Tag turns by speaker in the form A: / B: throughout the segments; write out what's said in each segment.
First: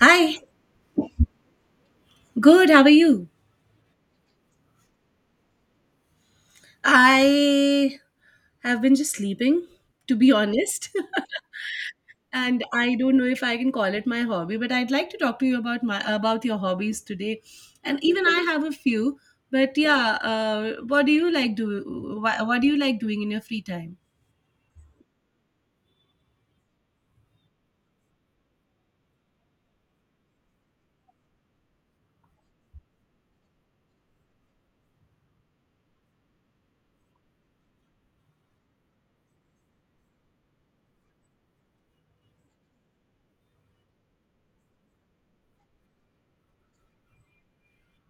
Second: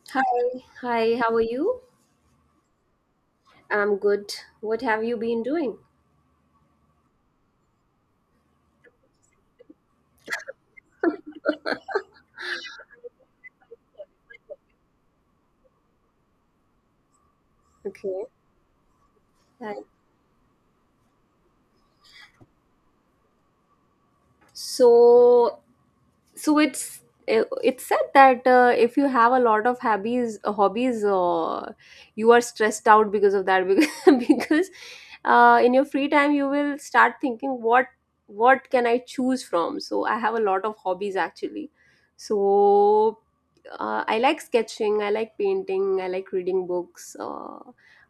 A: Hi,
B: Hi, hi, how are you?
A: good. How are you?
B: I'm good. What have you been doing?
A: I have been just sleeping, to be honest. And I don't know if I can call it my hobby, but I'd like to talk to you about my about your hobbies today. And
B: Okay,
A: even I have a few. But
B: hi.
A: yeah, what do you like do? What do you like doing in your free time?
B: So, so it's said that if you have a lot of hobbies, you are stressed out because of that because in your free time you will start thinking what can I choose from. So I have a lot of hobbies actually. so I like sketching, I like painting, I like reading books.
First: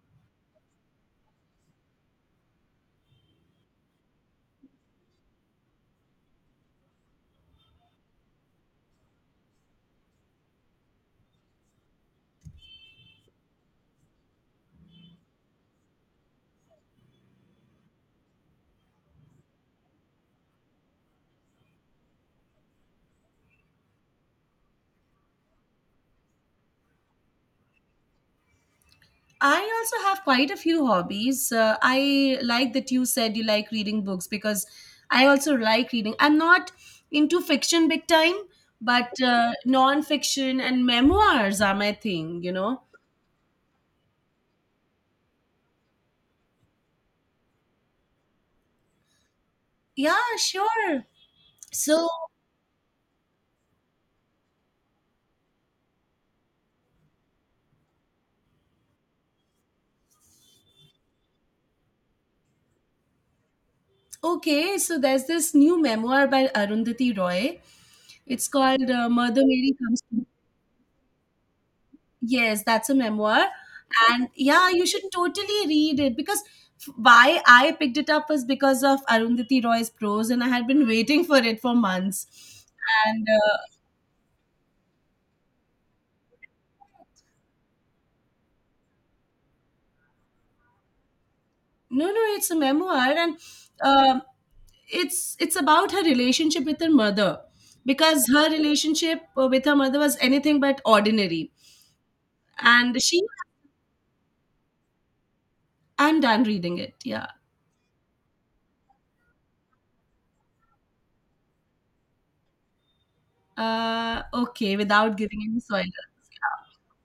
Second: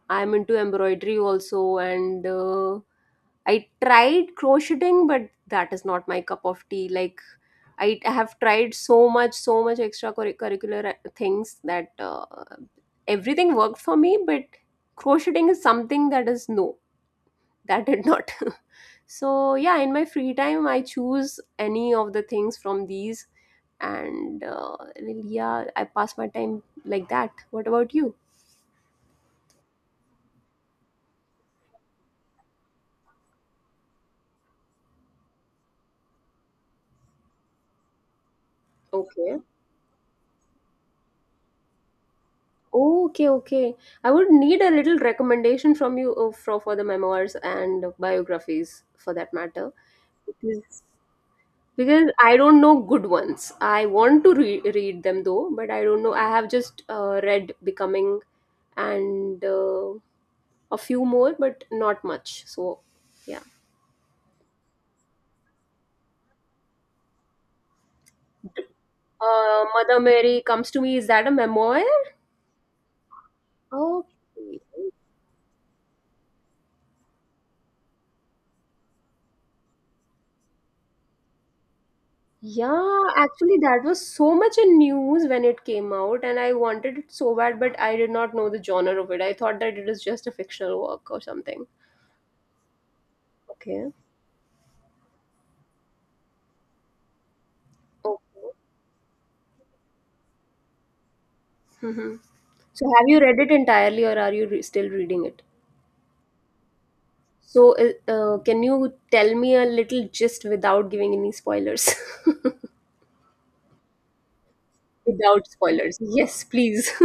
B: I'm into embroidery also, and I tried crocheting, but that is not my cup of tea. Like, I have tried so much, so much extracurricular things that everything worked for me, but crocheting is something that is no, that did not. Yeah, in my free time, I choose any of the things from these, and yeah, I pass my time like that. What about you?
A: I also have quite a few hobbies. I like that you said you like reading books because I also like reading. I'm not into fiction big time, but
B: Okay.
A: non-fiction and memoirs are my thing, you know.
B: Okay, okay. I would need a little recommendation from you for the memoirs and biographies for that matter.
A: Yeah,
B: Because,
A: sure. So,
B: because I don't know good ones. I want to re- read them though, but I don't know. I have just read Becoming and a few more, but not much. So, yeah.
A: okay, so there's this new memoir by Arundhati Roy. It's called Mother Mary
B: Mother
A: Comes to...
B: Mary Comes to Me, is that a memoir?
A: Yes, that's a memoir. And
B: Okay.
A: yeah, you should totally read it because why I picked it up was because of Arundhati Roy's prose, and I had been waiting for it for months.
B: Yeah,
A: And
B: actually, that was so much in news when it came out, and I wanted it so bad, but I did not know the genre of it. I thought that it is just a fictional work or something.
A: No, no, it's a memoir, and
B: Okay.
A: um it's about her relationship with her mother
B: Okay.
A: because her relationship with her mother was anything but ordinary.
B: Hmm. So,
A: And
B: have you
A: she,
B: read it entirely, or are you re still reading it?
A: I'm done reading it. Yeah.
B: So, can you tell me a little gist without giving any spoilers?
A: Okay, without giving
B: Without
A: any spoilers.
B: spoilers. Yes,
A: Yeah.
B: please.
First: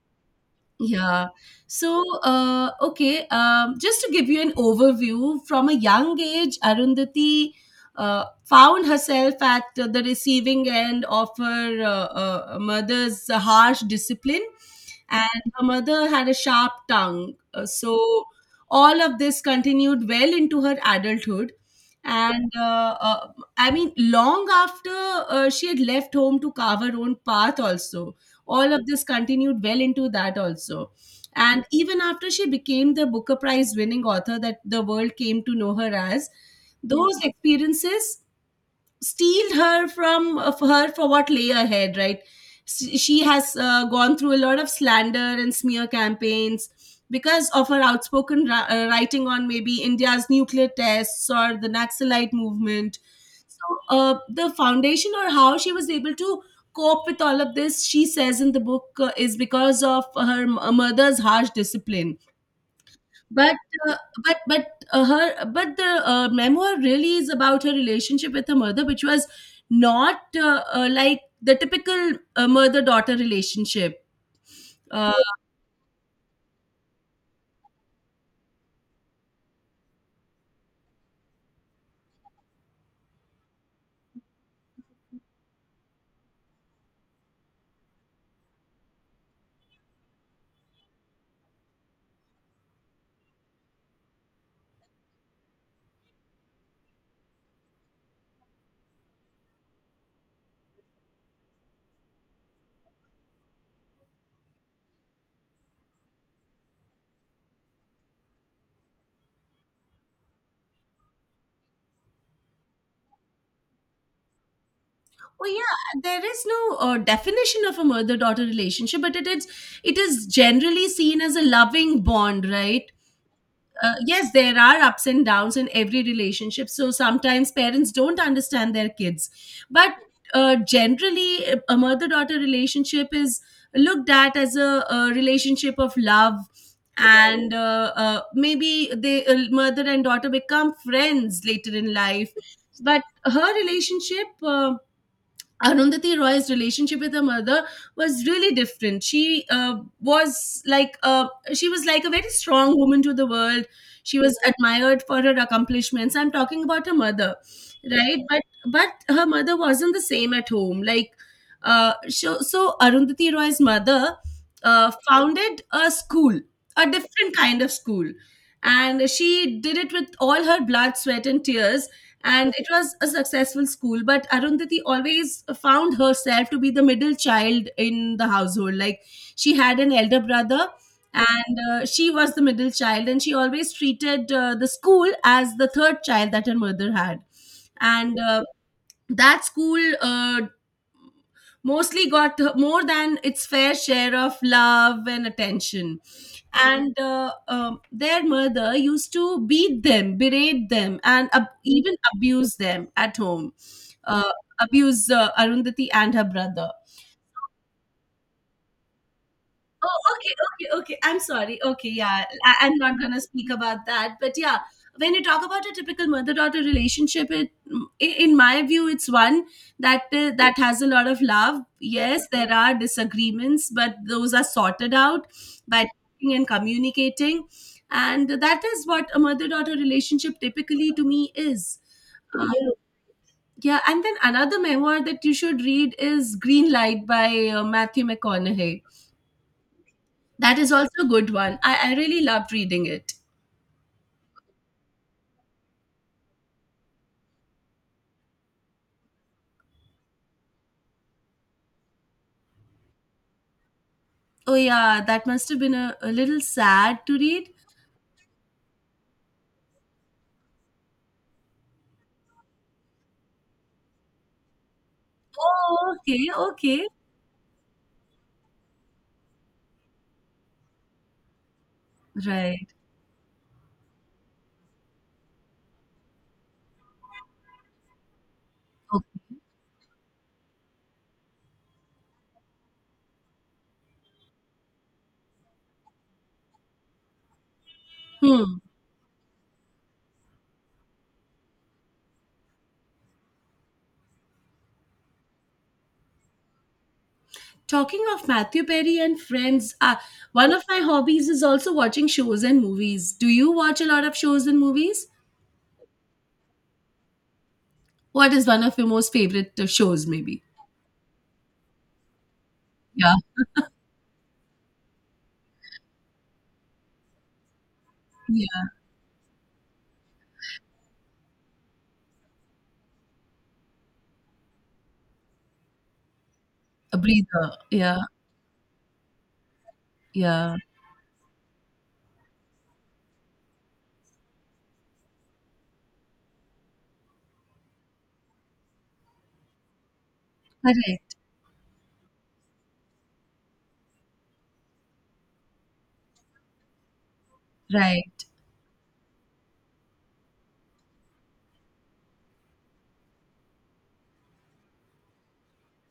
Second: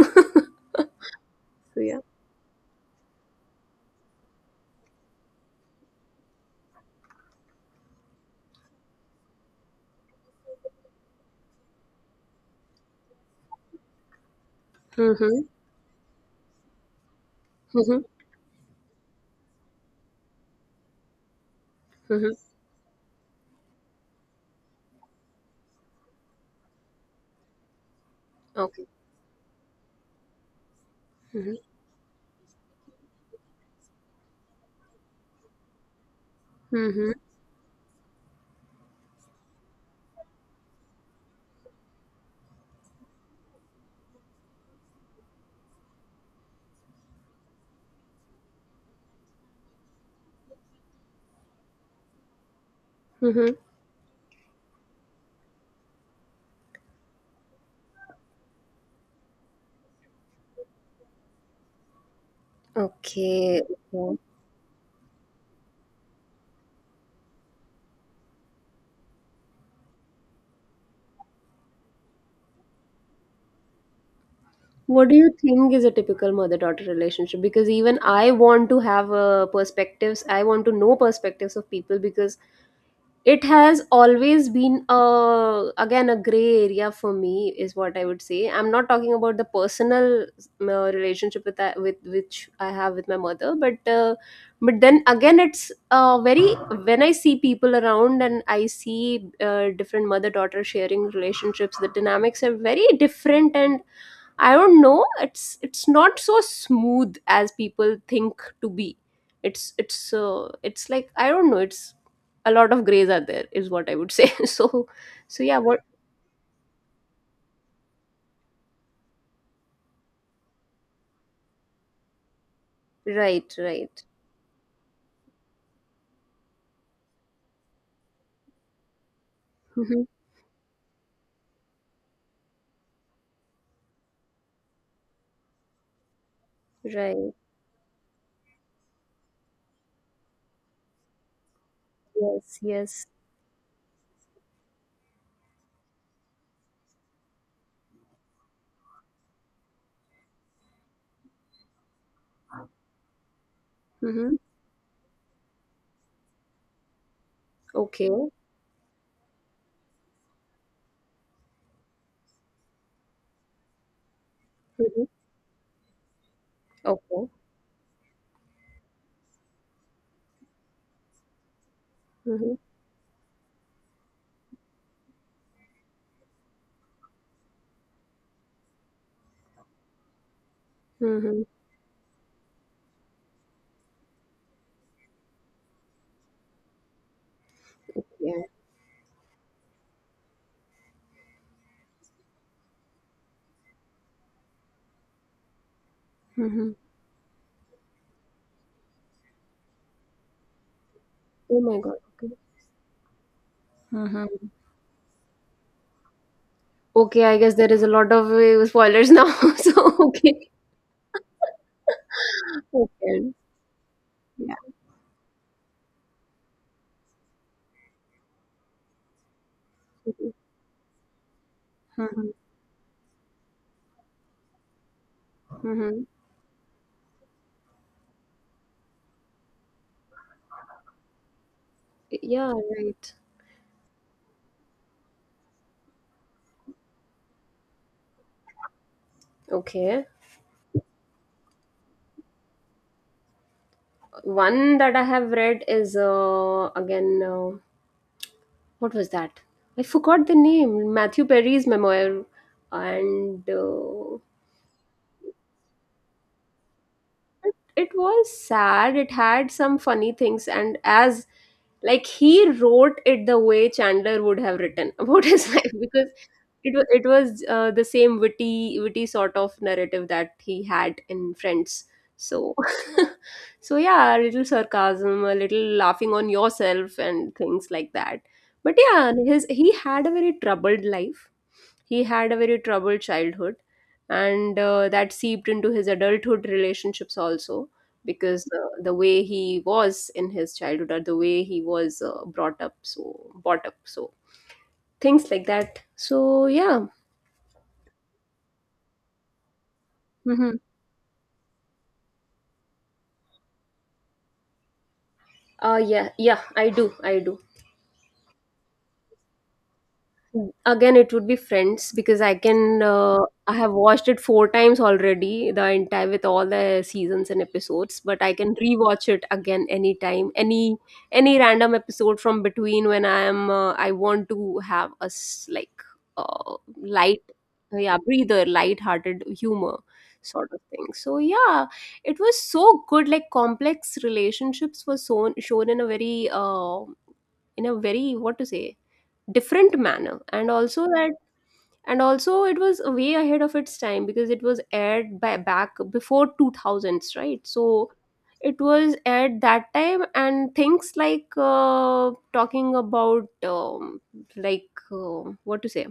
A: Yeah.
B: So, yeah.
A: So, okay, just to give you an overview, from a young age, Arundhati found herself at the receiving end of her mother's harsh discipline, and
B: Mm-hmm.
A: her mother had a sharp tongue.
B: Mm-hmm.
A: So, all of this continued well into her adulthood.
B: Mm-hmm.
A: And I mean, long after she had left home to carve her own path, also all of
B: Okay.
A: this continued well into that also,
B: Mm-hmm.
A: and even after she became the Booker Prize winning author that the world came to know her as,
B: Mm-hmm.
A: those experiences steal her from of her for what lay ahead, right? She has gone through a lot of slander and smear campaigns because of her outspoken writing on maybe India's nuclear tests or the Naxalite movement.
B: Mm-hmm.
A: So the foundation or how she was able to cope with all of this, she says in the book, is because of her mother's harsh discipline. But
B: Okay.
A: uh, but her but the memoir really is about her relationship with her mother, which was not like the typical mother daughter relationship.
B: What
A: uh,
B: do you think is a typical mother-daughter relationship? Because even I want to have perspectives. I want to know perspectives of people because it has always been again a gray area for me, is what I would say. I'm not talking about the personal relationship with I, with which I have with my mother, but then again, it's very when I see people around and I see different mother-daughter sharing relationships, the dynamics are very different and I don't know. It's not so smooth as people think to be. It's like I don't know. It's a lot of grays are there, is what I would say. So
A: oh
B: yeah. What
A: yeah, there is no definition of a mother daughter relationship, but it is, it is generally seen as a loving bond, right?
B: right right
A: Yes, there are ups and downs in every relationship. So sometimes parents don't understand their kids. But
B: hmm
A: generally, a mother-daughter relationship is looked at as a relationship of love.
B: right
A: And Maybe they mother and daughter become friends later in life.
B: yes
A: But
B: yes
A: her relationship, uh, Arundhati Roy's relationship with her mother was really different. She was like a, she was like a very strong woman to the world. She
B: mm-hmm.
A: was admired for her accomplishments. I'm talking about her mother,
B: Okay.
A: right? But her mother wasn't the same at home. Like so Arundhati Roy's mother
B: Mm-hmm.
A: founded a school, a
B: Okay.
A: different kind of school, and she did it with all her blood, sweat, and tears, and
B: Mm-hmm.
A: it was a successful school. But Arundhati always found herself to be the middle child in the household. Like, she had an elder brother,
B: Mm-hmm.
A: and she was the middle child, and she always treated the school as the third child that her mother had. And
B: Yeah.
A: That school mostly got more than its fair share of love and attention.
B: Mm-hmm.
A: And Their mother used to beat them, berate them, and
B: Oh my
A: even
B: god. Okay.
A: abuse them at home. uh,
B: Mm-hmm.
A: abuse uh, Arundhati and her brother.
B: Okay, I guess there is a lot of spoilers now. So
A: Oh, okay,
B: okay
A: okay, okay. I'm sorry. Okay, yeah, I'm not gonna
B: okay
A: speak about that. But yeah, when you talk about a typical mother-daughter relationship, in my view, it's one that that has a lot of love. Yes, there are disagreements, but those are sorted out by
B: mm-hmm.
A: talking and communicating, and that is what a mother-daughter relationship typically, to me, is. Um,
B: Yeah. Right.
A: yeah, and then another memoir that you should read is Green Light by Matthew McConaughey.
B: Okay.
A: That is also a good one. I really loved reading it.
B: One that I have read is again what was that? I forgot the name. Matthew Perry's memoir, and
A: Oh, yeah, that must have been a little sad to read.
B: it was sad. It had some funny things, and as like he wrote it the way Chandler would have written about his life
A: Oh,
B: because
A: okay,
B: it was
A: okay.
B: it was the same witty sort of narrative that he had in Friends. So
A: Right.
B: so yeah, a little sarcasm, a little laughing on yourself, and things like that. But yeah,
A: Okay.
B: his he had a very troubled life. He had a very troubled childhood, and that seeped into his adulthood relationships also because
A: Hmm.
B: the way he was in his childhood or the way he was brought up so things like that so yeah.
A: Talking of Matthew Perry and friends, one
B: Mhm.
A: of my hobbies is also watching shows and movies. Do you watch a lot of shows and movies?
B: Yeah, yeah, I do, I do.
A: What is one of your most favorite shows, maybe?
B: Again, it would be Friends because I can.
A: Yeah,
B: I have watched it four times already, the entire with all the seasons and episodes. But I can
A: yeah.
B: rewatch it again anytime, any random episode from between when I am. I want to have a s- like
A: A
B: light,
A: breather.
B: yeah,
A: Yeah,
B: breather, light-hearted humor sort
A: yeah.
B: of thing. So yeah, it was so good. Like complex relationships were shown in a very what to say different manner and also that
A: Correct.
B: and also it was way ahead of its time because it was aired by back before 2000s right so
A: Right.
B: it was aired that time and things like talking about like what to say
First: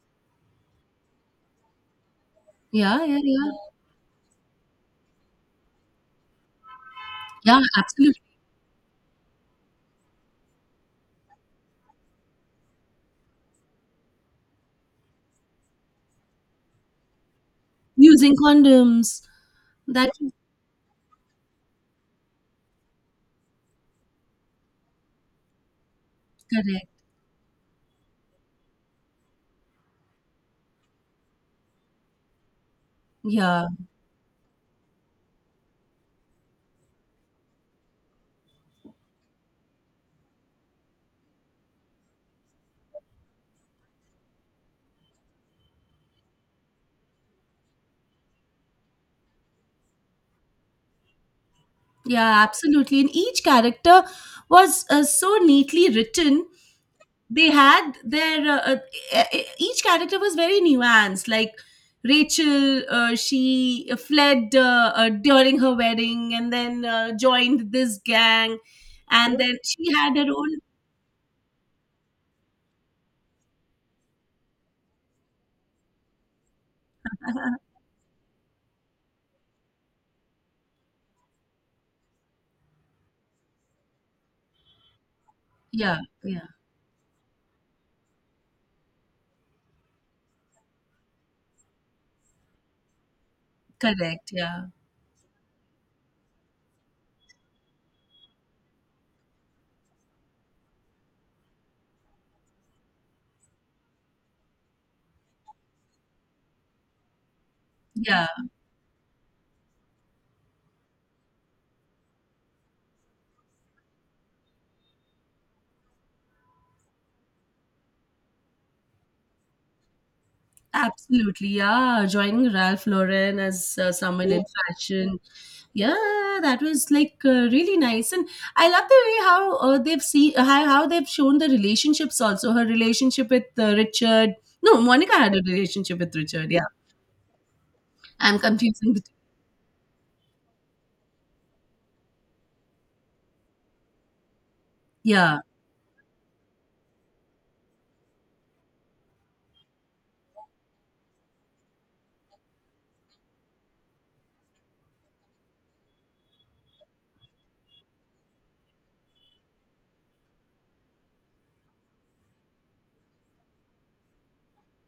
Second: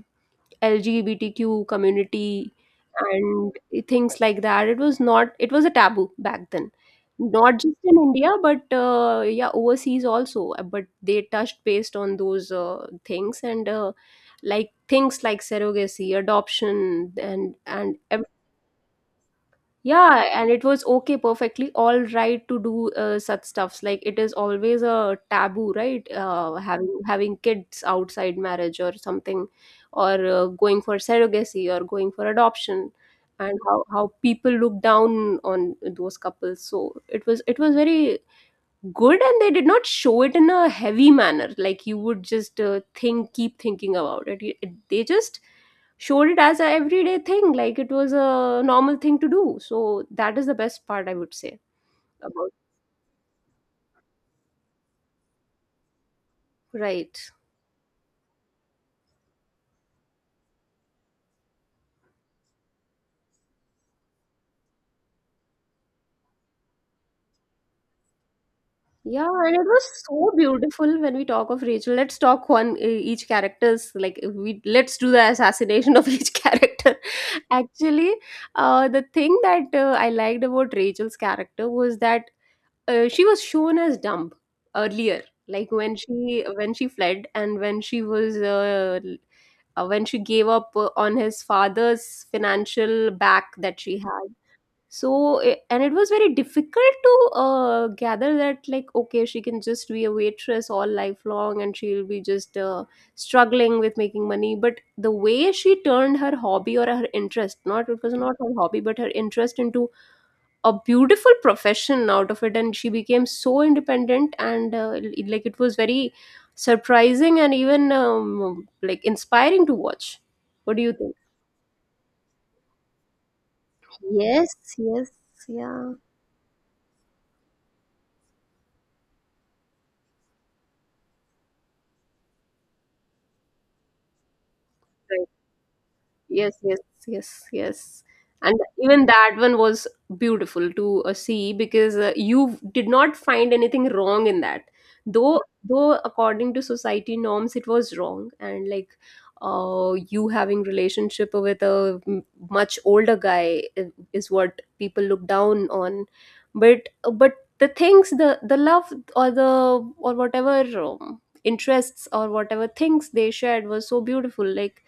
B: LGBTQ community
A: Yeah, yeah, yeah.
B: and things like that. It was not, it was a taboo back then. Not
A: Yeah,
B: just in
A: absolutely.
B: India, but yeah, overseas also. But they touched based on those things and like things like surrogacy, adoption, and
A: Using condoms. That
B: yeah,
A: is
B: and it was okay, perfectly all right to do such stuffs. Like it is always a taboo, right?
A: correct.
B: Having kids outside marriage or something, or going for surrogacy or going for adoption, and
A: Yeah,
B: how people look down on those couples. So it was very good and they did not show it in a heavy manner like you would just think keep thinking about it. It- it- they just showed it as a everyday thing like it was a normal thing to do so that is the best part I would say
A: yeah,
B: about.
A: absolutely. And each character was so neatly written.
B: Right.
A: They had their each character was very nuanced. Like Rachel, she fled during her wedding, and then joined this gang,
B: Yeah,
A: and
B: and
A: then
B: it was
A: she had her
B: so
A: own.
B: beautiful when we talk of Rachel, let's talk one each characters like if we let's do the assassination of each character actually the thing that I liked about Rachel's character was that she was shown as dumb earlier like
A: Yeah, yeah,
B: when she fled and when she was l- when she gave up on his father's financial back that she
A: correct.
B: had
A: Yeah,
B: so I- and it was very difficult to gather that like okay she can just be a waitress all lifelong and she'll be just struggling with making money but the way she turned her hobby or her interest not it was
A: yeah,
B: not her hobby but her interest into a beautiful profession out of it and she became so independent and it- like it was very surprising and even like inspiring to watch. What do you think?
A: absolutely. Yeah, joining Ralph Lauren as someone in
B: Yes, yes,
A: fashion,
B: yeah.
A: yeah, that was like really nice. And I love the way how how they've shown the relationships also. Her relationship with Richard, no, Monica had a relationship with Richard,
B: Yes,
A: yeah.
B: yes, yes, yes.
A: I'm
B: And
A: confusing the
B: even
A: two.
B: that one was beautiful to see because you did not find anything wrong in that.
A: Yeah,
B: Though according to society norms, it was wrong. And like you having relationship with a m- much older guy I- is what people look down on. But the things, the love or the or whatever interests or whatever things they shared was so beautiful. Like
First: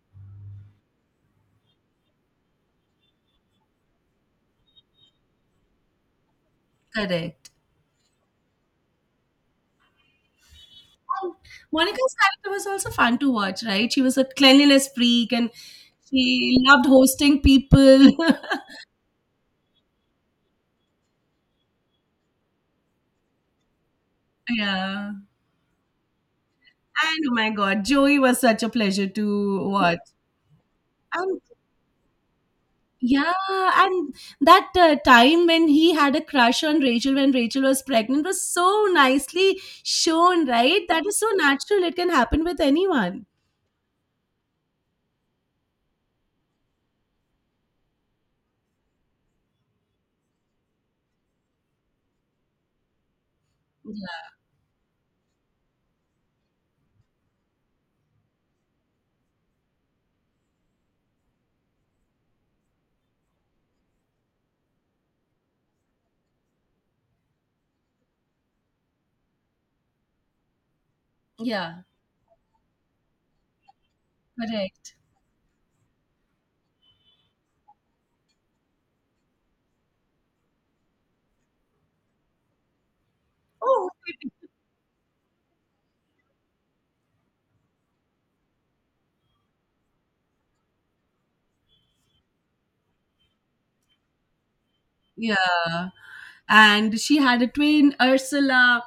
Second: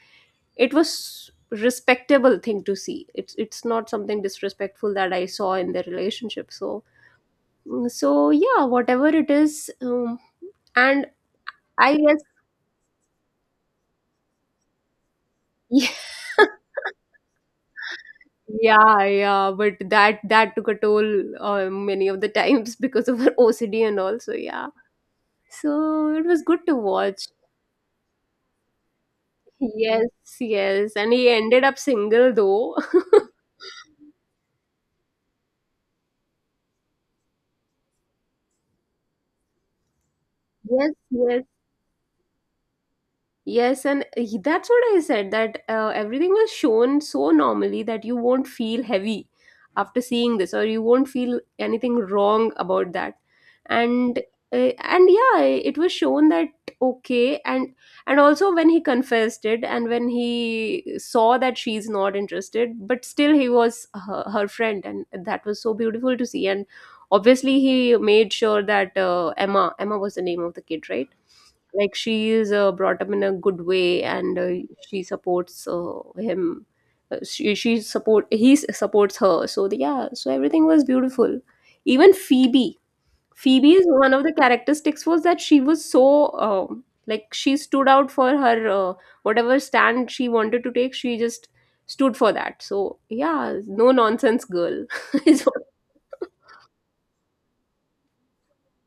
B: it was respectable thing to see, it's not something disrespectful that I saw in their relationship so
A: correct.
B: mm, so yeah whatever it is and
A: And
B: I
A: Monica's
B: guess
A: character was also fun to watch, right? She was a cleanliness freak, and
B: yeah
A: she loved hosting people.
B: yeah yeah but that that took a toll many of the times because of her OCD and all so yeah
A: Yeah,
B: so it was good to watch.
A: and oh my god, Joey was such a pleasure to watch.
B: Yes, yes, and he
A: And
B: ended up single though.
A: yeah, and that time when he had a crush on Rachel when Rachel was pregnant was so nicely shown, right?
B: Yes,
A: That is so
B: yes.
A: natural. It can happen with anyone.
B: Yes, and he- that's what I said that everything was shown so normally that you won't feel heavy after seeing this, or you won't feel anything wrong about that. And
A: Yeah,
B: and yeah, it was shown that okay, and also when he confessed it, and when he saw that she's not interested, but still he was her, her friend, and that was so beautiful to see. And obviously, he made sure that Emma was the name of the kid, right?
A: yeah,
B: Like she is brought up in a good way and
A: correct.
B: she supports him she support he s- supports her so the, yeah so everything was beautiful even Phoebe. Phoebe's
A: Oh,
B: one of the
A: okay.
B: characteristics was that she was so like she stood out for her whatever stand she wanted to take she just stood for that so yeah no nonsense girl. Is what-
A: Yeah. And she had a twin, Ursula.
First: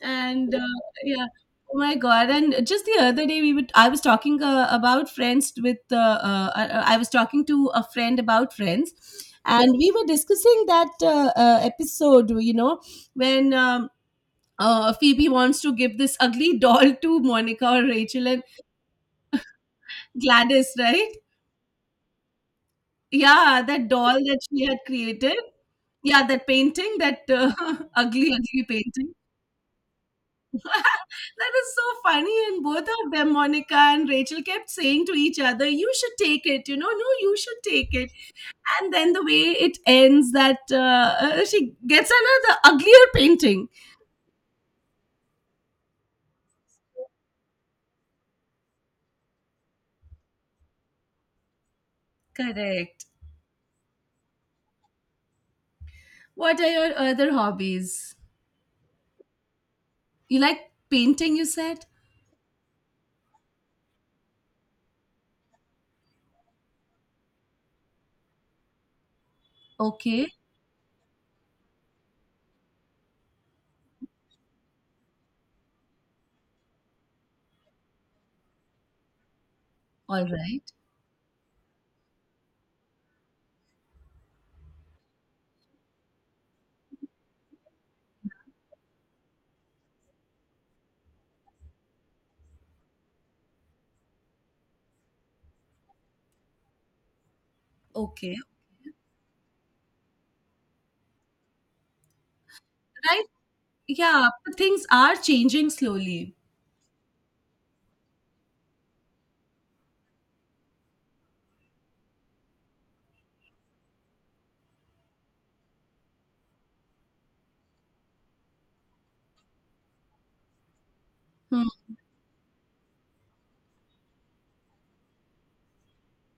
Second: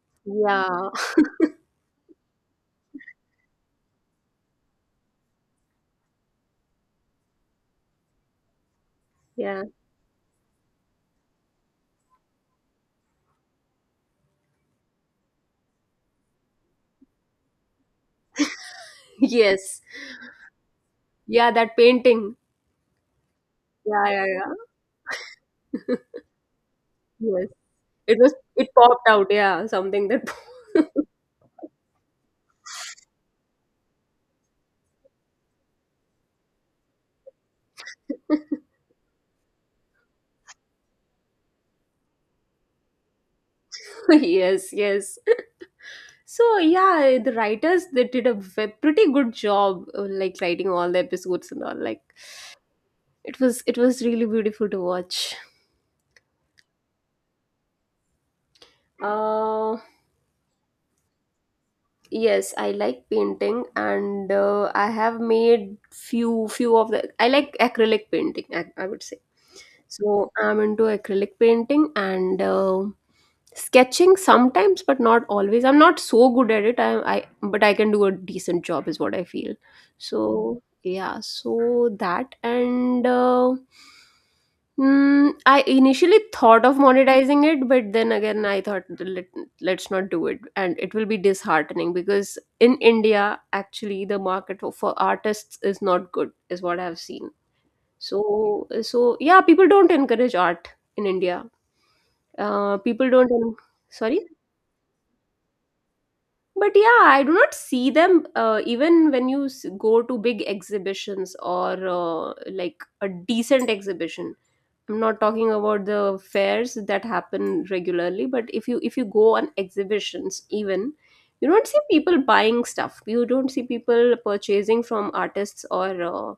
A: And
B: yeah
A: yeah, oh my God. And just the other day, I was talking I was talking to a friend about friends.
B: yeah
A: And we were discussing that episode, you know, when Phoebe wants to give this ugly doll to Monica or Rachel and
B: yes
A: Gladys, right?
B: yeah that painting
A: Yeah, that
B: yeah
A: doll
B: yeah
A: that
B: yeah
A: she had created. Yeah, that painting, that
B: yes it
A: ugly,
B: was
A: ugly
B: it popped
A: painting.
B: out, yeah, something that
A: That is so funny. And both of them, Monica and Rachel, kept saying to each other, "You should take it. You know, no, you should take it." And then the way it ends, that she gets another uglier painting.
B: yes, yes. So yeah, the writers they did a ve- pretty good job, like writing all the episodes and all. Like
A: Correct.
B: it was really beautiful to watch.
A: What are your other hobbies?
B: Uh,
A: You like painting, you said?
B: Yes, I like painting and I have made few of the I like acrylic painting, I would say. So
A: Okay.
B: I'm into acrylic painting and sketching sometimes, but not always. I'm not so good at it. I but I can do a decent job is what I feel.
A: All
B: So
A: right.
B: yeah, so that and mm, I initially thought of monetizing it, but then again, I thought let, let's not do it, and it will be disheartening because in India, actually, the market for artists is not good, is what I've seen.
A: Okay.
B: So, so yeah, people don't encourage art in India. People
A: Right.
B: don't. En- Sorry,
A: Yeah. But things are changing slowly.
B: but yeah, I do not see them. Even when you go to big exhibitions or like a decent exhibition, I'm not talking about the fairs that happen regularly, but if you go on exhibitions, even you don't
A: Hmm.
B: see people buying stuff. You don't see people purchasing from artists or uh,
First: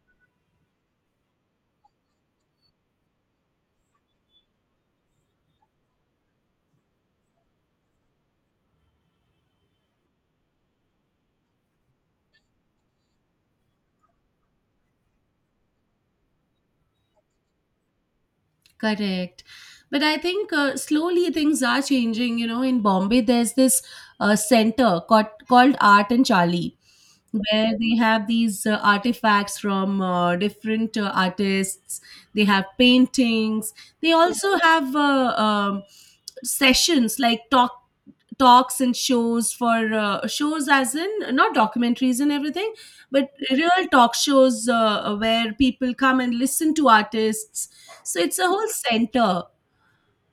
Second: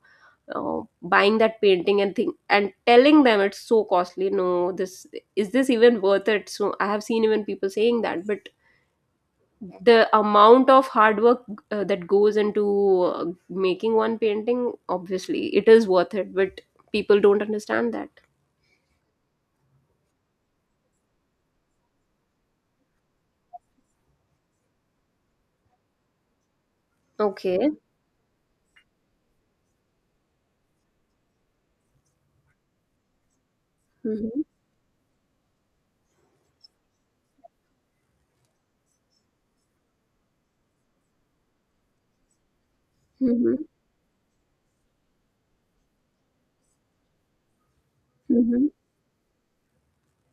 B: uh, buying that painting and thing and telling them it's so costly. No, this is this even worth it? So I have seen even people saying that, but the amount of hard work that goes into making one painting, obviously, it is worth it. But people don't understand that.
A: Correct. But I think slowly things are changing. You know, in Bombay, there's this center called Art and Charlie,
B: Okay.
A: where they have these artifacts from different artists. They have paintings. They
B: Hmm.
A: also have sessions like talks and shows for shows, as in not documentaries and everything, but
B: Mhm,
A: real talk shows where people come and listen to artists. So it's a
B: mhm.
A: whole center.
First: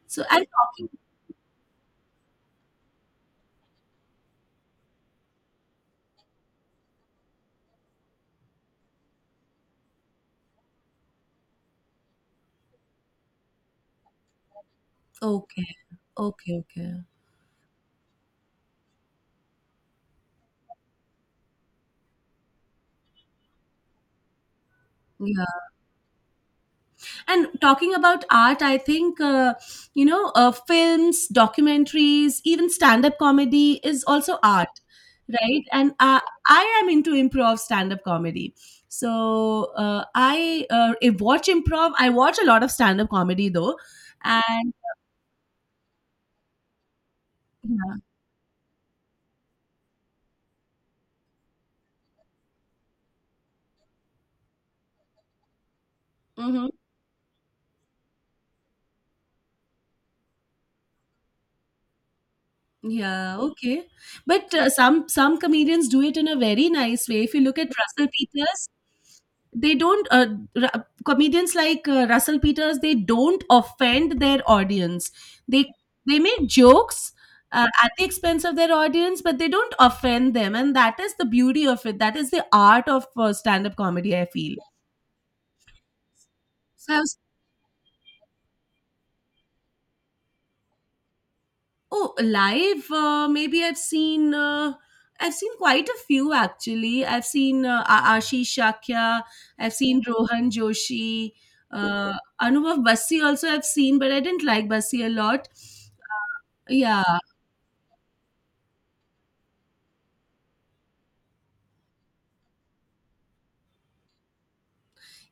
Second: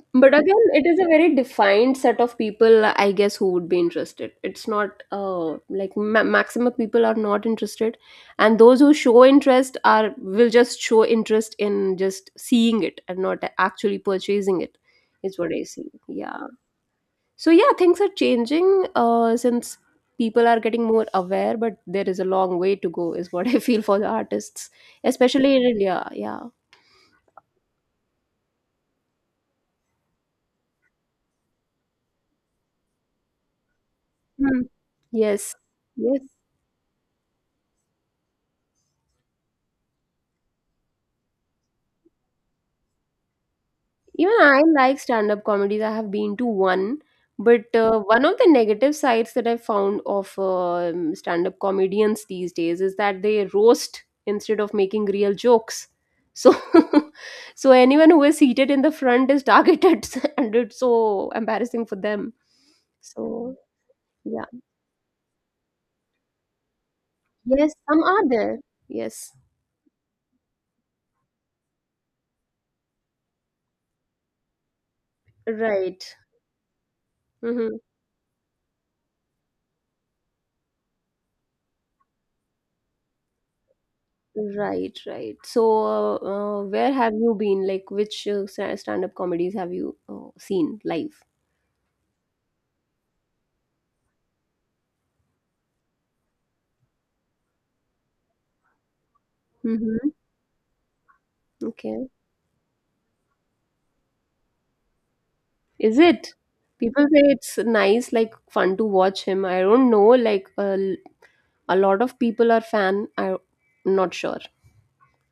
A: So
B: But
A: I'm
B: again, it
A: talking...
B: is a very defined set of people, I guess, who would be interested. It's not like maximum people are not interested, and those who show interest are will just show interest in just seeing it and not actually purchasing it. Is what I
A: okay,
B: see. Yeah.
A: okay, okay,
B: So yeah, things are changing since people are getting more aware, but there is a long way to go. Is what I feel for the artists,
A: yeah.
B: especially in India. Yeah.
A: And talking about art, I think, you know, films, documentaries, even stand up comedy is also
B: Hmm.
A: art,
B: Yes.
A: right? And
B: Yes.
A: I am into improv stand up comedy. So I watch improv. I watch a lot of stand up comedy though.
B: Even I
A: And
B: like stand up comedies. I have been to one, but
A: yeah.
B: one of the negative sides that I found of stand up comedians these days is that they roast instead of making real jokes. So,
A: Mhm.
B: so anyone who is seated in the front is targeted, and it's so embarrassing for them.
A: Yeah,
B: So,
A: okay.
B: yeah,
A: But some comedians do it in a very nice way. If you look at
B: yes, some
A: Russell
B: are there.
A: Peters,
B: Yes,
A: they don't comedians like Russell Peters, they don't offend their audience. They
B: right.
A: they make jokes
B: Hmm.
A: at the expense of their audience, but they don't offend them, and that is the beauty of it. That is the art of stand-up comedy, I feel.
B: Right, right. So,
A: So
B: where
A: I
B: have
A: was...
B: you been? Like, which stand-up comedies have you seen live?
A: Oh, live. Maybe I've seen. I've seen quite a few actually. I've seen Ashish Shakya. I've seen
B: Mm-hmm.
A: Rohan Joshi.
B: Okay.
A: Uh, Anubhav Bassi also I've seen, but I didn't like Bassi a lot.
B: Is it?
A: Yeah,
B: People say it's nice, like fun to watch him. I don't know. Like, a lot of people are fan. I'm not sure.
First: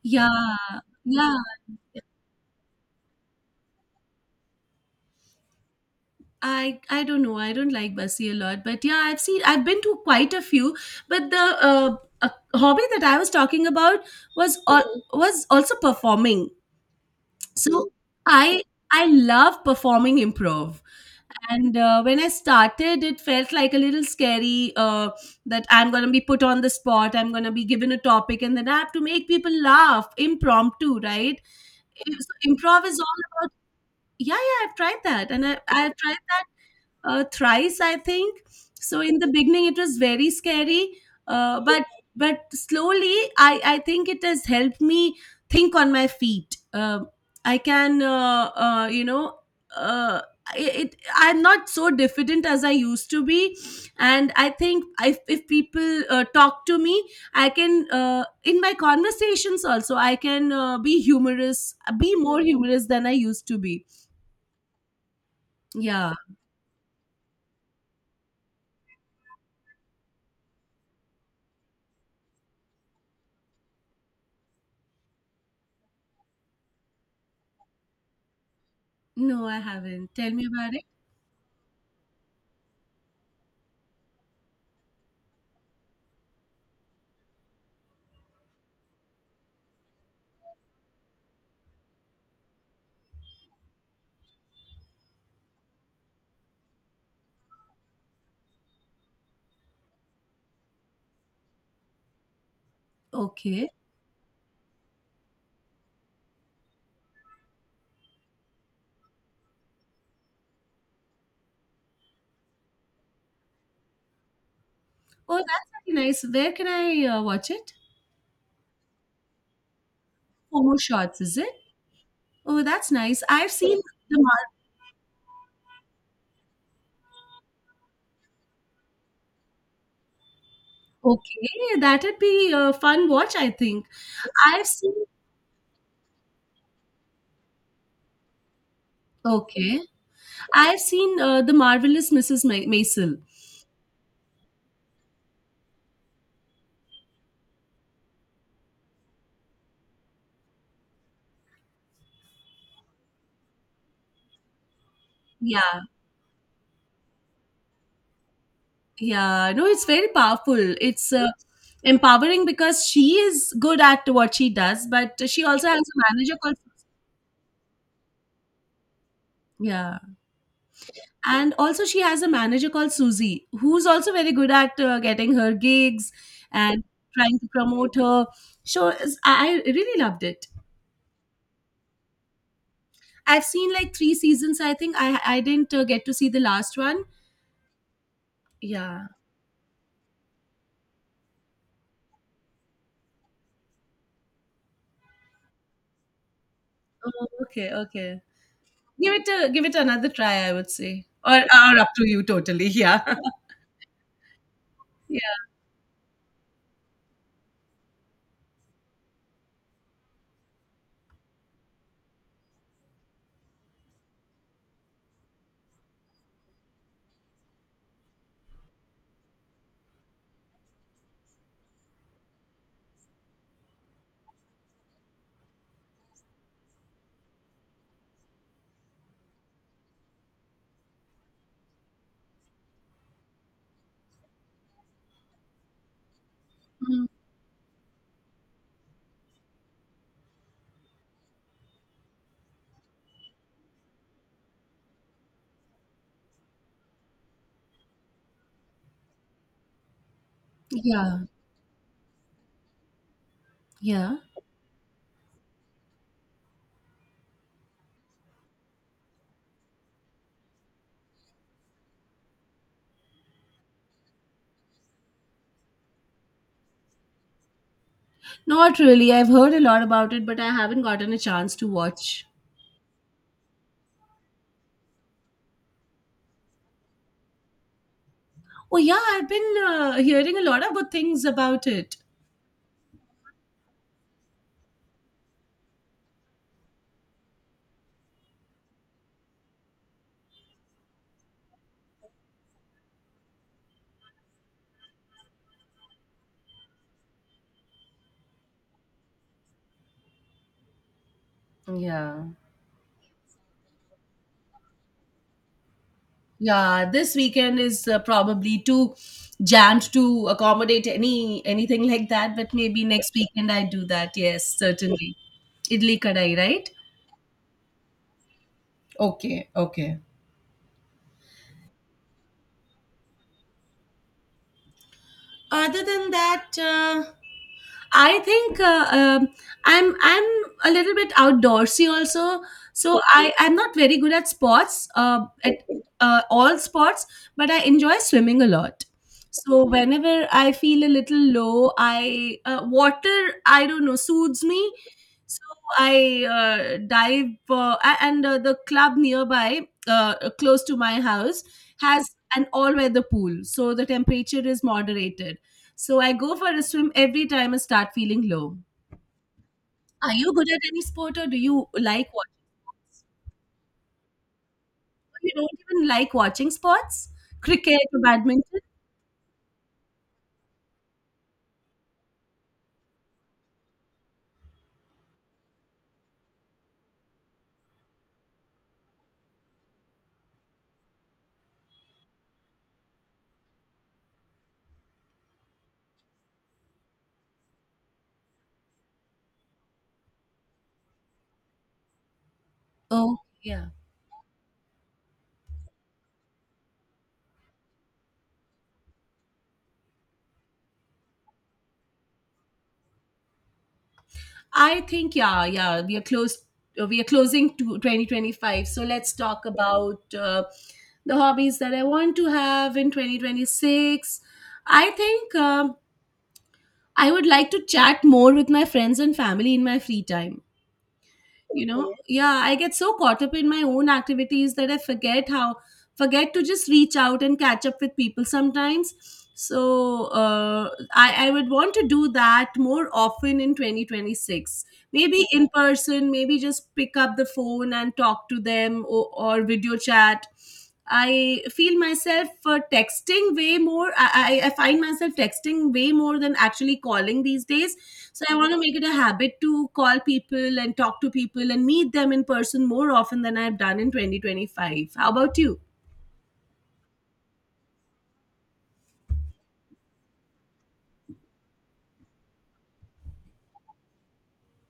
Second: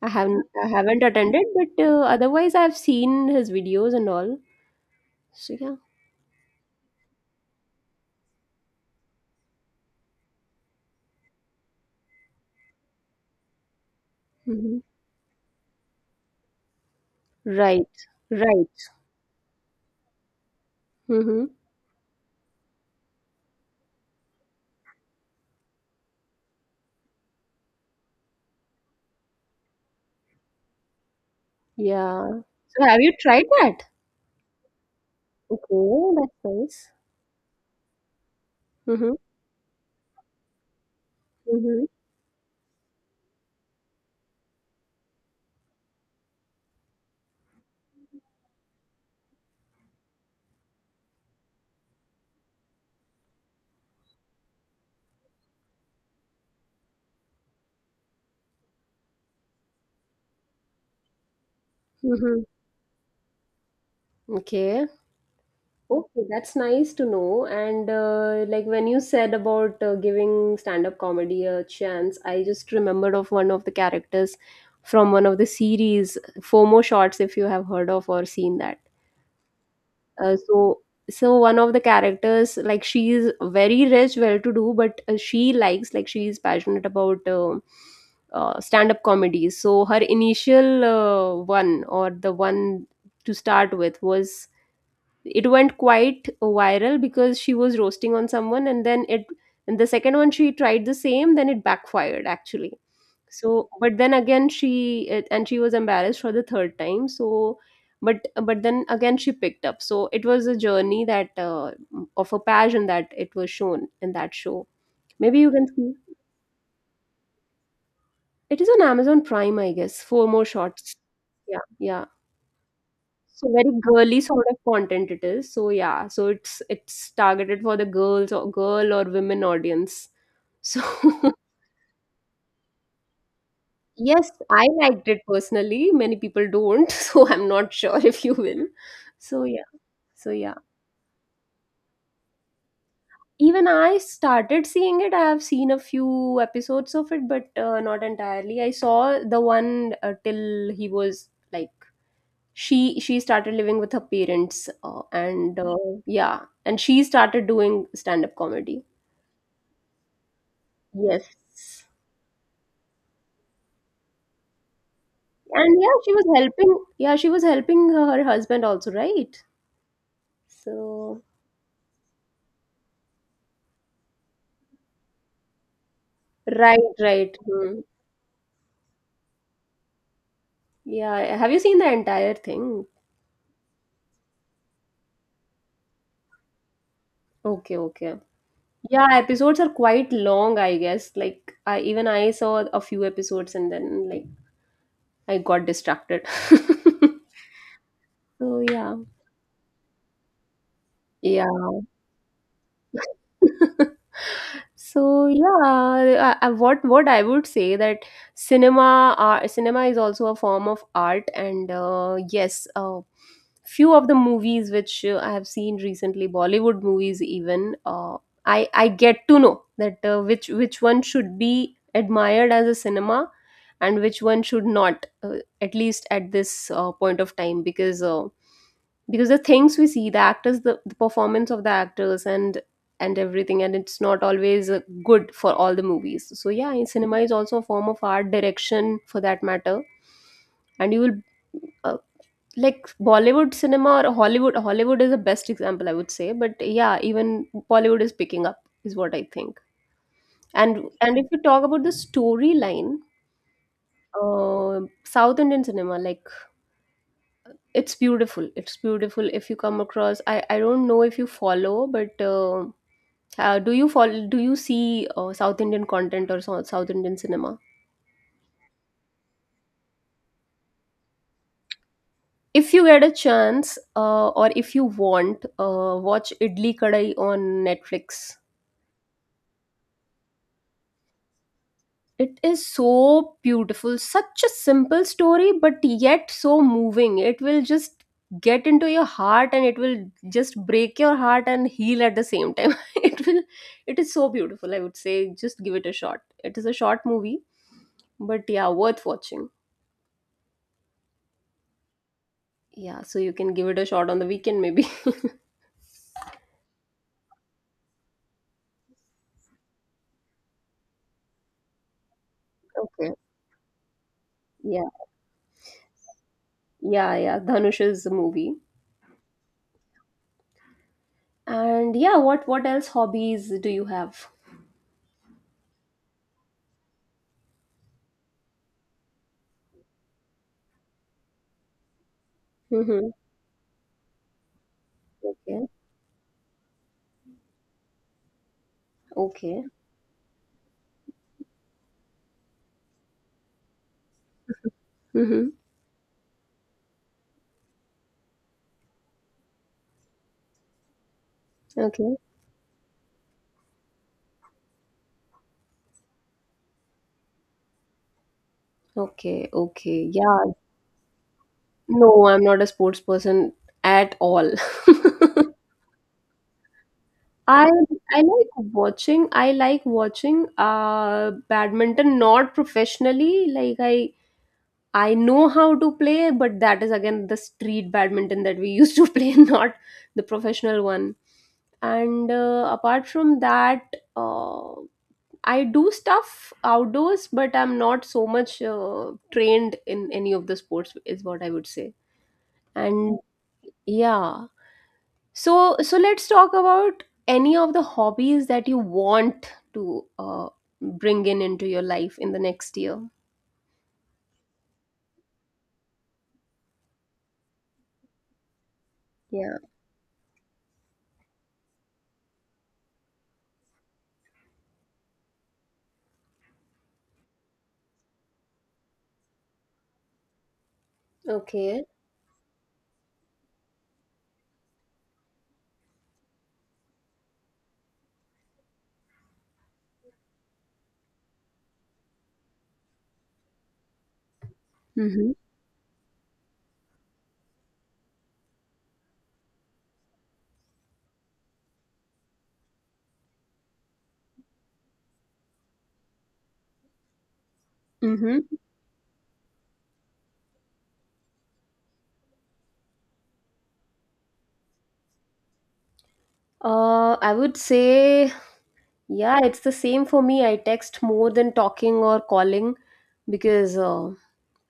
A: yeah,
B: I haven't
A: yeah.
B: attended, but otherwise, I've seen his videos and all. So yeah.
A: I don't know. I don't like Bassi a lot, but yeah, I've seen. I've been to quite a few. But the uh, a hobby that I was talking about was
B: Mm-hmm.
A: all, was also performing. So
B: Right.
A: I
B: Right.
A: I love performing improv,
B: Mm-hmm.
A: and when I started, it felt like a little scary that I'm gonna be put on the spot. I'm gonna be given a topic, and then I have to make people laugh impromptu, right?
B: Yeah.
A: So improv
B: So,
A: is
B: have you
A: all
B: tried
A: about...
B: that?
A: yeah, yeah. I've tried that, and I've
B: Okay,
A: tried
B: that's
A: that
B: nice.
A: thrice, I think. So
B: Mm-hmm.
A: in the beginning, it was very scary, uh, but
B: Mm-hmm.
A: but slowly, I think it has helped me think on my feet. Um, I can, you know. Uh, it I'm not so diffident as I used to be, and I think if people talk to me, I can in my conversations also I can be humorous be more
B: Mhm.
A: humorous than I used to be.
B: Okay.
A: Yeah.
B: Okay, that's nice to know. And like when you said about giving stand-up comedy a chance, I just remembered of one of the characters from one of the series, FOMO Shots, if you have heard of or seen that.
A: No, I haven't, tell
B: Uh,
A: me about
B: so,
A: it.
B: so one of the characters, like she is very rich, well-to-do, but she likes, like she is passionate about stand-up comedy. So her initial one or the one to start with was it went quite viral because she was roasting on someone, and then it and the second one she tried the same then it backfired actually. So
A: Okay.
B: but then again she it, and she was embarrassed for the third time. So but but then again she picked up, so it was a journey that of a passion that it was shown in that show.
A: Oh,
B: Maybe you
A: that's
B: can see.
A: very nice. Where can I watch it?
B: It is on Amazon Prime, I guess. Four More
A: Momo
B: Shots.
A: shots, is it?
B: Yeah, yeah.
A: Oh, that's nice. I've
B: So very
A: seen the
B: girly sort
A: Mar-
B: of content it is. So yeah, so it's targeted for the girls or girl or women audience. So
A: Okay, that'd be a fun watch, I think.
B: yes,
A: I've
B: I
A: seen.
B: liked it personally. Many people don't, so I'm not sure if you will. So yeah,
A: Okay,
B: so yeah.
A: I've seen the marvelous Mrs. Maisel.
B: Even I started seeing it. I have seen a few episodes of it, but not entirely. I saw the one till he was like she started living with her parents and
A: Yeah,
B: yeah, and she started doing stand-up comedy.
A: yeah. No, it's very powerful. It's
B: Yes.
A: empowering because she is good at what she does, but she also
B: And
A: has
B: yeah,
A: a
B: she was
A: manager called.
B: helping. Yeah, she was helping her husband also, right?
A: Yeah.
B: So,
A: And also, she has a manager called Susie, who's also very good at getting her gigs and
B: right, right.
A: trying to
B: Hmm.
A: promote her. I really loved it.
B: Yeah. Have you seen the entire thing?
A: I've seen like three seasons. I think I didn't get to see the last one.
B: Okay, okay.
A: Yeah.
B: Yeah, episodes are quite long, I guess. Like, I even I saw a few episodes and then like I got distracted.
A: Oh, okay. Okay.
B: So yeah.
A: Give it another try, I would say, or
B: Yeah.
A: up to you totally. Yeah. Yeah.
B: What I would say that cinema is also a form of art, and yes, few of the movies which I have seen recently, Bollywood movies even, I get to know that which one should be admired as a cinema, and which one should not, at least at this point of time, because. Because the things we see the actors the performance of the actors and everything, and it's not always good for all the movies. So yeah, in
A: Mm.
B: cinema is also a form of art direction for that matter, and you will uh, like Bollywood cinema or Hollywood is the best example I would say, but yeah, even Bollywood is picking up is what I think. And
A: Yeah.
B: if you talk about the storyline
A: Yeah.
B: South Indian cinema, like it's beautiful. It's beautiful. If you come across, I don't know if you follow, but do you follow, do you see South Indian content or so- South Indian cinema?
A: Not really. I've heard a lot about it, but I haven't gotten a chance to watch.
B: If you get a chance, or if you want, watch Idli Kadai on Netflix.
A: Oh yeah, I've been hearing a lot of good things about it.
B: It is so beautiful, such a simple story, but yet so moving. It will just get into your heart and it will just break your heart and heal at the same time. It will. It is so beautiful. I would say just give it a shot. It is a short movie, but yeah, worth watching.
A: Yeah.
B: Yeah, so you can give it a shot on the weekend maybe.
A: Yeah, this weekend is probably too jammed to accommodate anything like that, but maybe
B: Okay.
A: next weekend I do that. Yes,
B: Yeah.
A: certainly. Idli kadai, right?
B: Yeah, yeah, Dhanush's movie.
A: Okay, okay.
B: And yeah, what else hobbies do you have?
A: Other than that, I think I'm a little bit outdoorsy also, so
B: Mm-hmm.
A: I'm not very good at sports, at
B: Okay.
A: all sports, but I enjoy swimming a lot. So
B: Okay.
A: whenever I feel a little low, I don't know, soothes me. So
B: Mm-hmm.
A: I dive, a- and the club nearby, close to my house, has
B: Okay.
A: an all-weather pool, so the temperature is moderated. So I go for a swim every time I start feeling low.
B: Okay. Okay.
A: Are you good
B: Yeah.
A: at any sport, or do you like
B: No,
A: watching?
B: I'm not a sports person at all.
A: You don't even like watching sports?
B: I
A: Cricket or
B: I like
A: badminton?
B: watching. I like watching badminton, not professionally. I know how to play, but that is again the street badminton that we used to play, not the professional one. And apart from that, uh, I do stuff outdoors, but I'm not so much trained in any of the sports, is what I would say.
A: Oh,
B: And
A: yeah.
B: yeah, so so let's talk about any of the hobbies that you want to bring in into your life in the next year.
A: I think yeah, yeah, we are closing to 2025. So let's talk
B: Yeah.
A: about the hobbies that I want to have in 2026. I think I would like to chat more with my friends and family in my free time. You
B: Okay.
A: know, yeah, I get so caught up in my own activities that I forget to just reach out and catch up with people sometimes. So I would want to do that more often in 2026, maybe
B: Mm-hmm.
A: in person, maybe just pick up the phone and talk to them, or video chat. I find myself texting way more than actually calling these days. So I
B: Mm-hmm.
A: want to make it a habit to call people and talk to people and meet them in person more often than I've done in 2025. How about you?
B: I would say, yeah, it's the same for me. I text more than talking or calling because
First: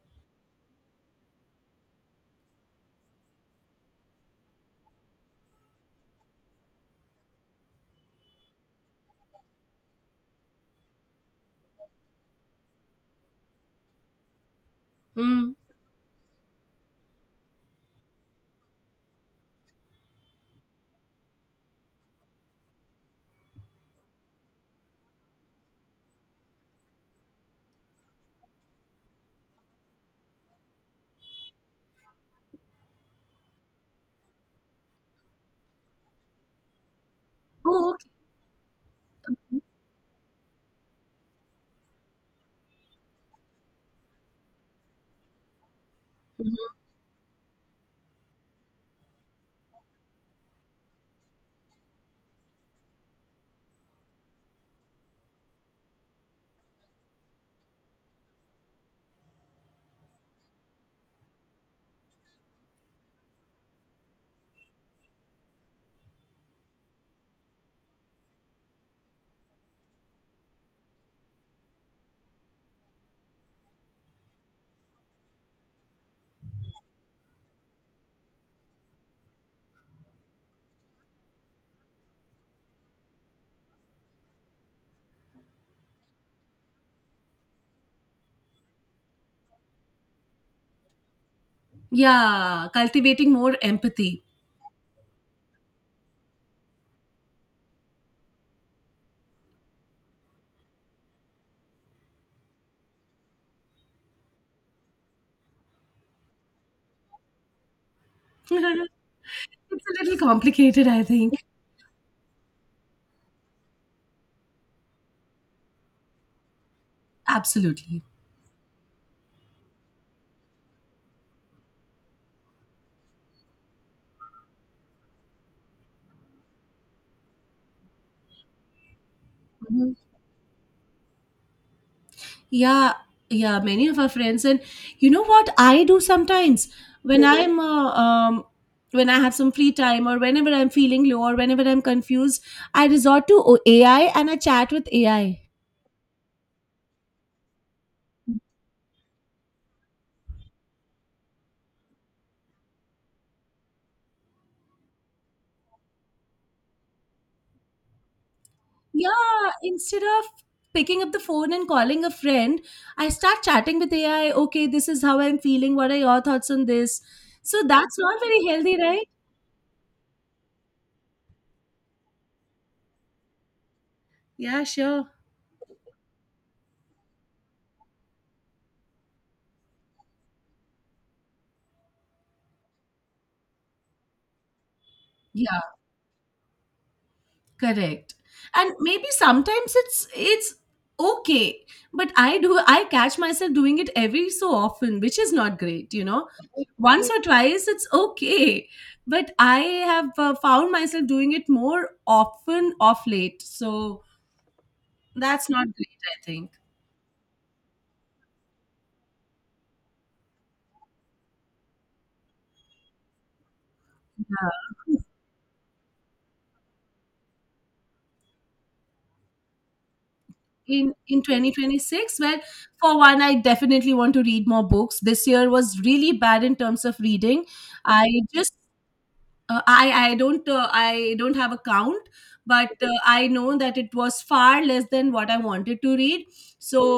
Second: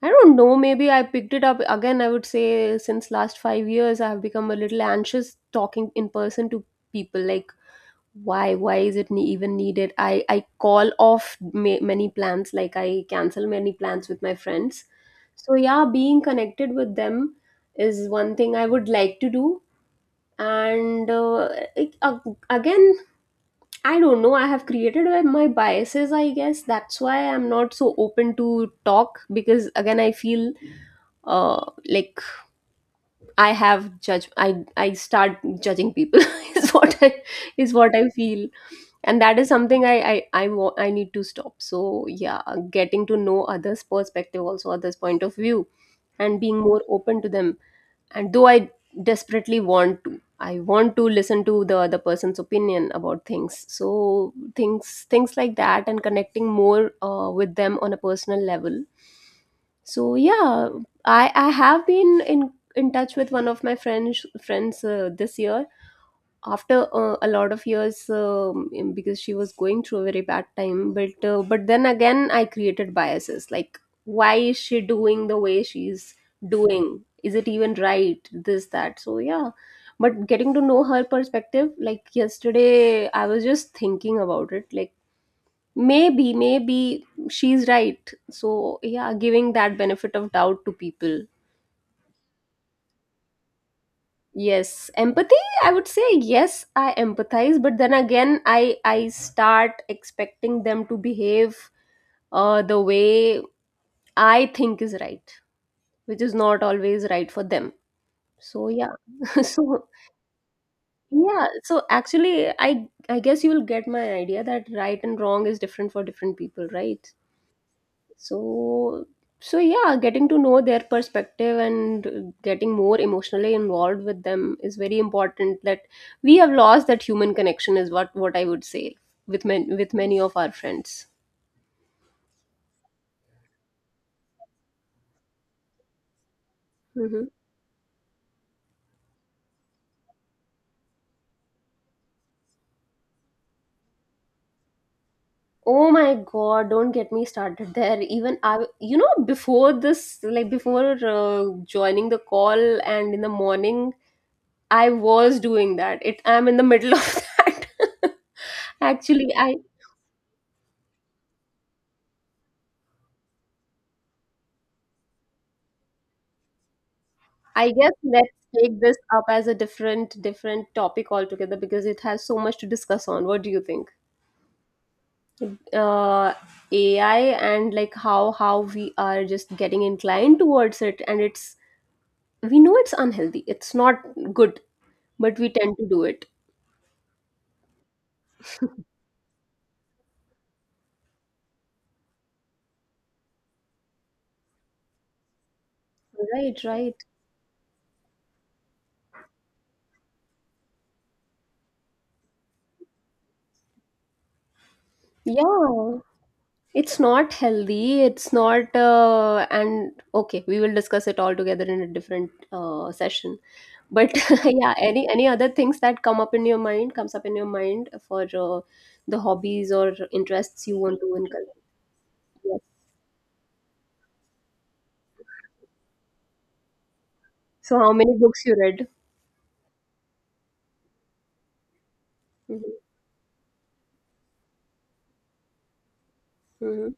B: I don't know, maybe I picked it up again. I would say since last 5 years, I have become a little anxious talking in person to people. Like, why? Why is it even needed? I call off many plans, like, I cancel many plans with my friends.
A: Hmm.
B: So, yeah, being connected with them is one thing I would like to do. And it, uh, again I don't know. I have created my biases, I guess. That's why I'm not so open to talk because again, I feel uh, like I have judge. I start judging people is what I is what
A: Oh.
B: I feel, and that is something I need to stop. So yeah, getting to know others' perspective, also others' point of view, and
A: Okay.
B: being more open to them. And though I want to listen to the other person's opinion about things. So things like that, and connecting more with them on a personal level. So yeah, I have been in touch with one of my friends this year after a lot of years, because she was going through a very bad time. But but then again I created biases, like why is she doing the way she's doing? Is it even right? This that. So yeah, but getting to know her perspective, like yesterday I was just thinking about it, like maybe maybe she's right. So yeah, giving that benefit of doubt to people.
A: Yeah, cultivating more empathy.
B: Yes, empathy, I would say yes, I empathize, but then again, I start expecting them to behave the way I think is right, which is not always right for them.
A: It's
B: So yeah.
A: a
B: So
A: little complicated, I think.
B: yeah, so actually I guess you'll get my idea that right and wrong is different for different people, right?
A: Absolutely.
B: So, so yeah, getting to know their perspective and getting more emotionally involved with them is very important. That we have lost that human connection is what I would say with men with many of our friends.
A: Yeah, yeah, many of our friends. And you know what I do sometimes when
B: Mhm.
A: I'm when I have some free time, or whenever I'm feeling low, or whenever I'm confused, I resort to AI, and I chat with AI.
B: Oh my god, don't get me started there. Even I, you know, before this, like before joining the call and in the morning, I was doing that. It, I'm in the middle of that. Actually,
A: Yeah, instead of picking up the phone and calling a friend, I start chatting with AI. Okay, this is how I'm feeling. What are your thoughts on this? So
B: I guess
A: that's not
B: let's
A: very healthy,
B: take this
A: right?
B: up as a different topic altogether because it has so much to discuss on. What do you think?
A: Yeah, sure.
B: Uh, AI and like how we are just getting inclined towards it, and it's we know it's unhealthy. It's not good, but we
A: Yeah.
B: tend to do it.
A: Correct. And maybe sometimes it's okay, but I do, I catch myself doing it every so often, which is not great, you know.
B: Right, right.
A: Once or twice it's okay, but I have found myself doing it more often of late, so that's not great,
B: Yeah,
A: I think.
B: it's not healthy. It's not, and okay, we will discuss it all together in a different session. But yeah,
A: Yeah.
B: any other things that comes up in your mind for the hobbies or interests you
A: in
B: want to
A: in
B: inculcate?
A: 2026, well,
B: Yes.
A: for one, I definitely want to read more books. This year was really bad in terms of reading.
B: So how
A: I
B: many books
A: just
B: you read?
A: I don't have a count,
B: Hmm.
A: but I know that it was far less than what I wanted to read. So
B: Hmm.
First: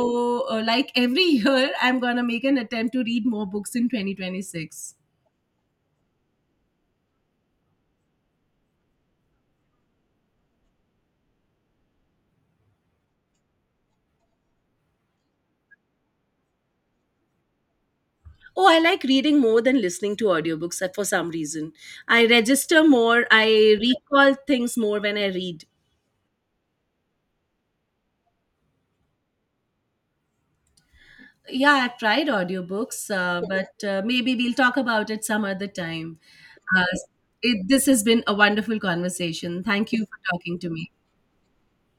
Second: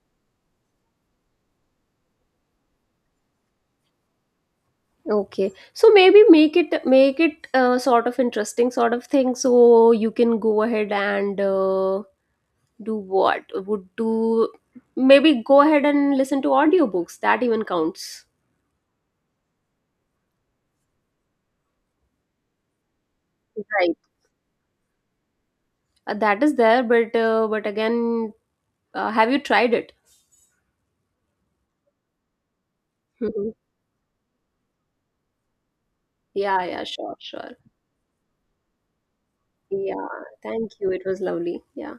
A: like every year, I'm going to make an attempt to read more books in 2026.
B: Okay, so maybe make it sort of interesting sort of thing. So you can go ahead and do what would do. Maybe go ahead and listen to audiobooks. That even counts.
A: Oh, I like reading more than listening to audiobooks for some reason. I register more, I
B: Right.
A: recall things more when I read.
B: That is there, but again, have you tried it?
A: Yeah, I've tried audiobooks,
B: Mhm.
A: but maybe we'll talk about it some other time.
B: Yeah,
A: Uh,
B: yeah, sure, sure.
A: this has been a wonderful conversation. Thank you
B: Yeah,
A: for talking to
B: thank you.
A: me.
B: It was lovely. Yeah.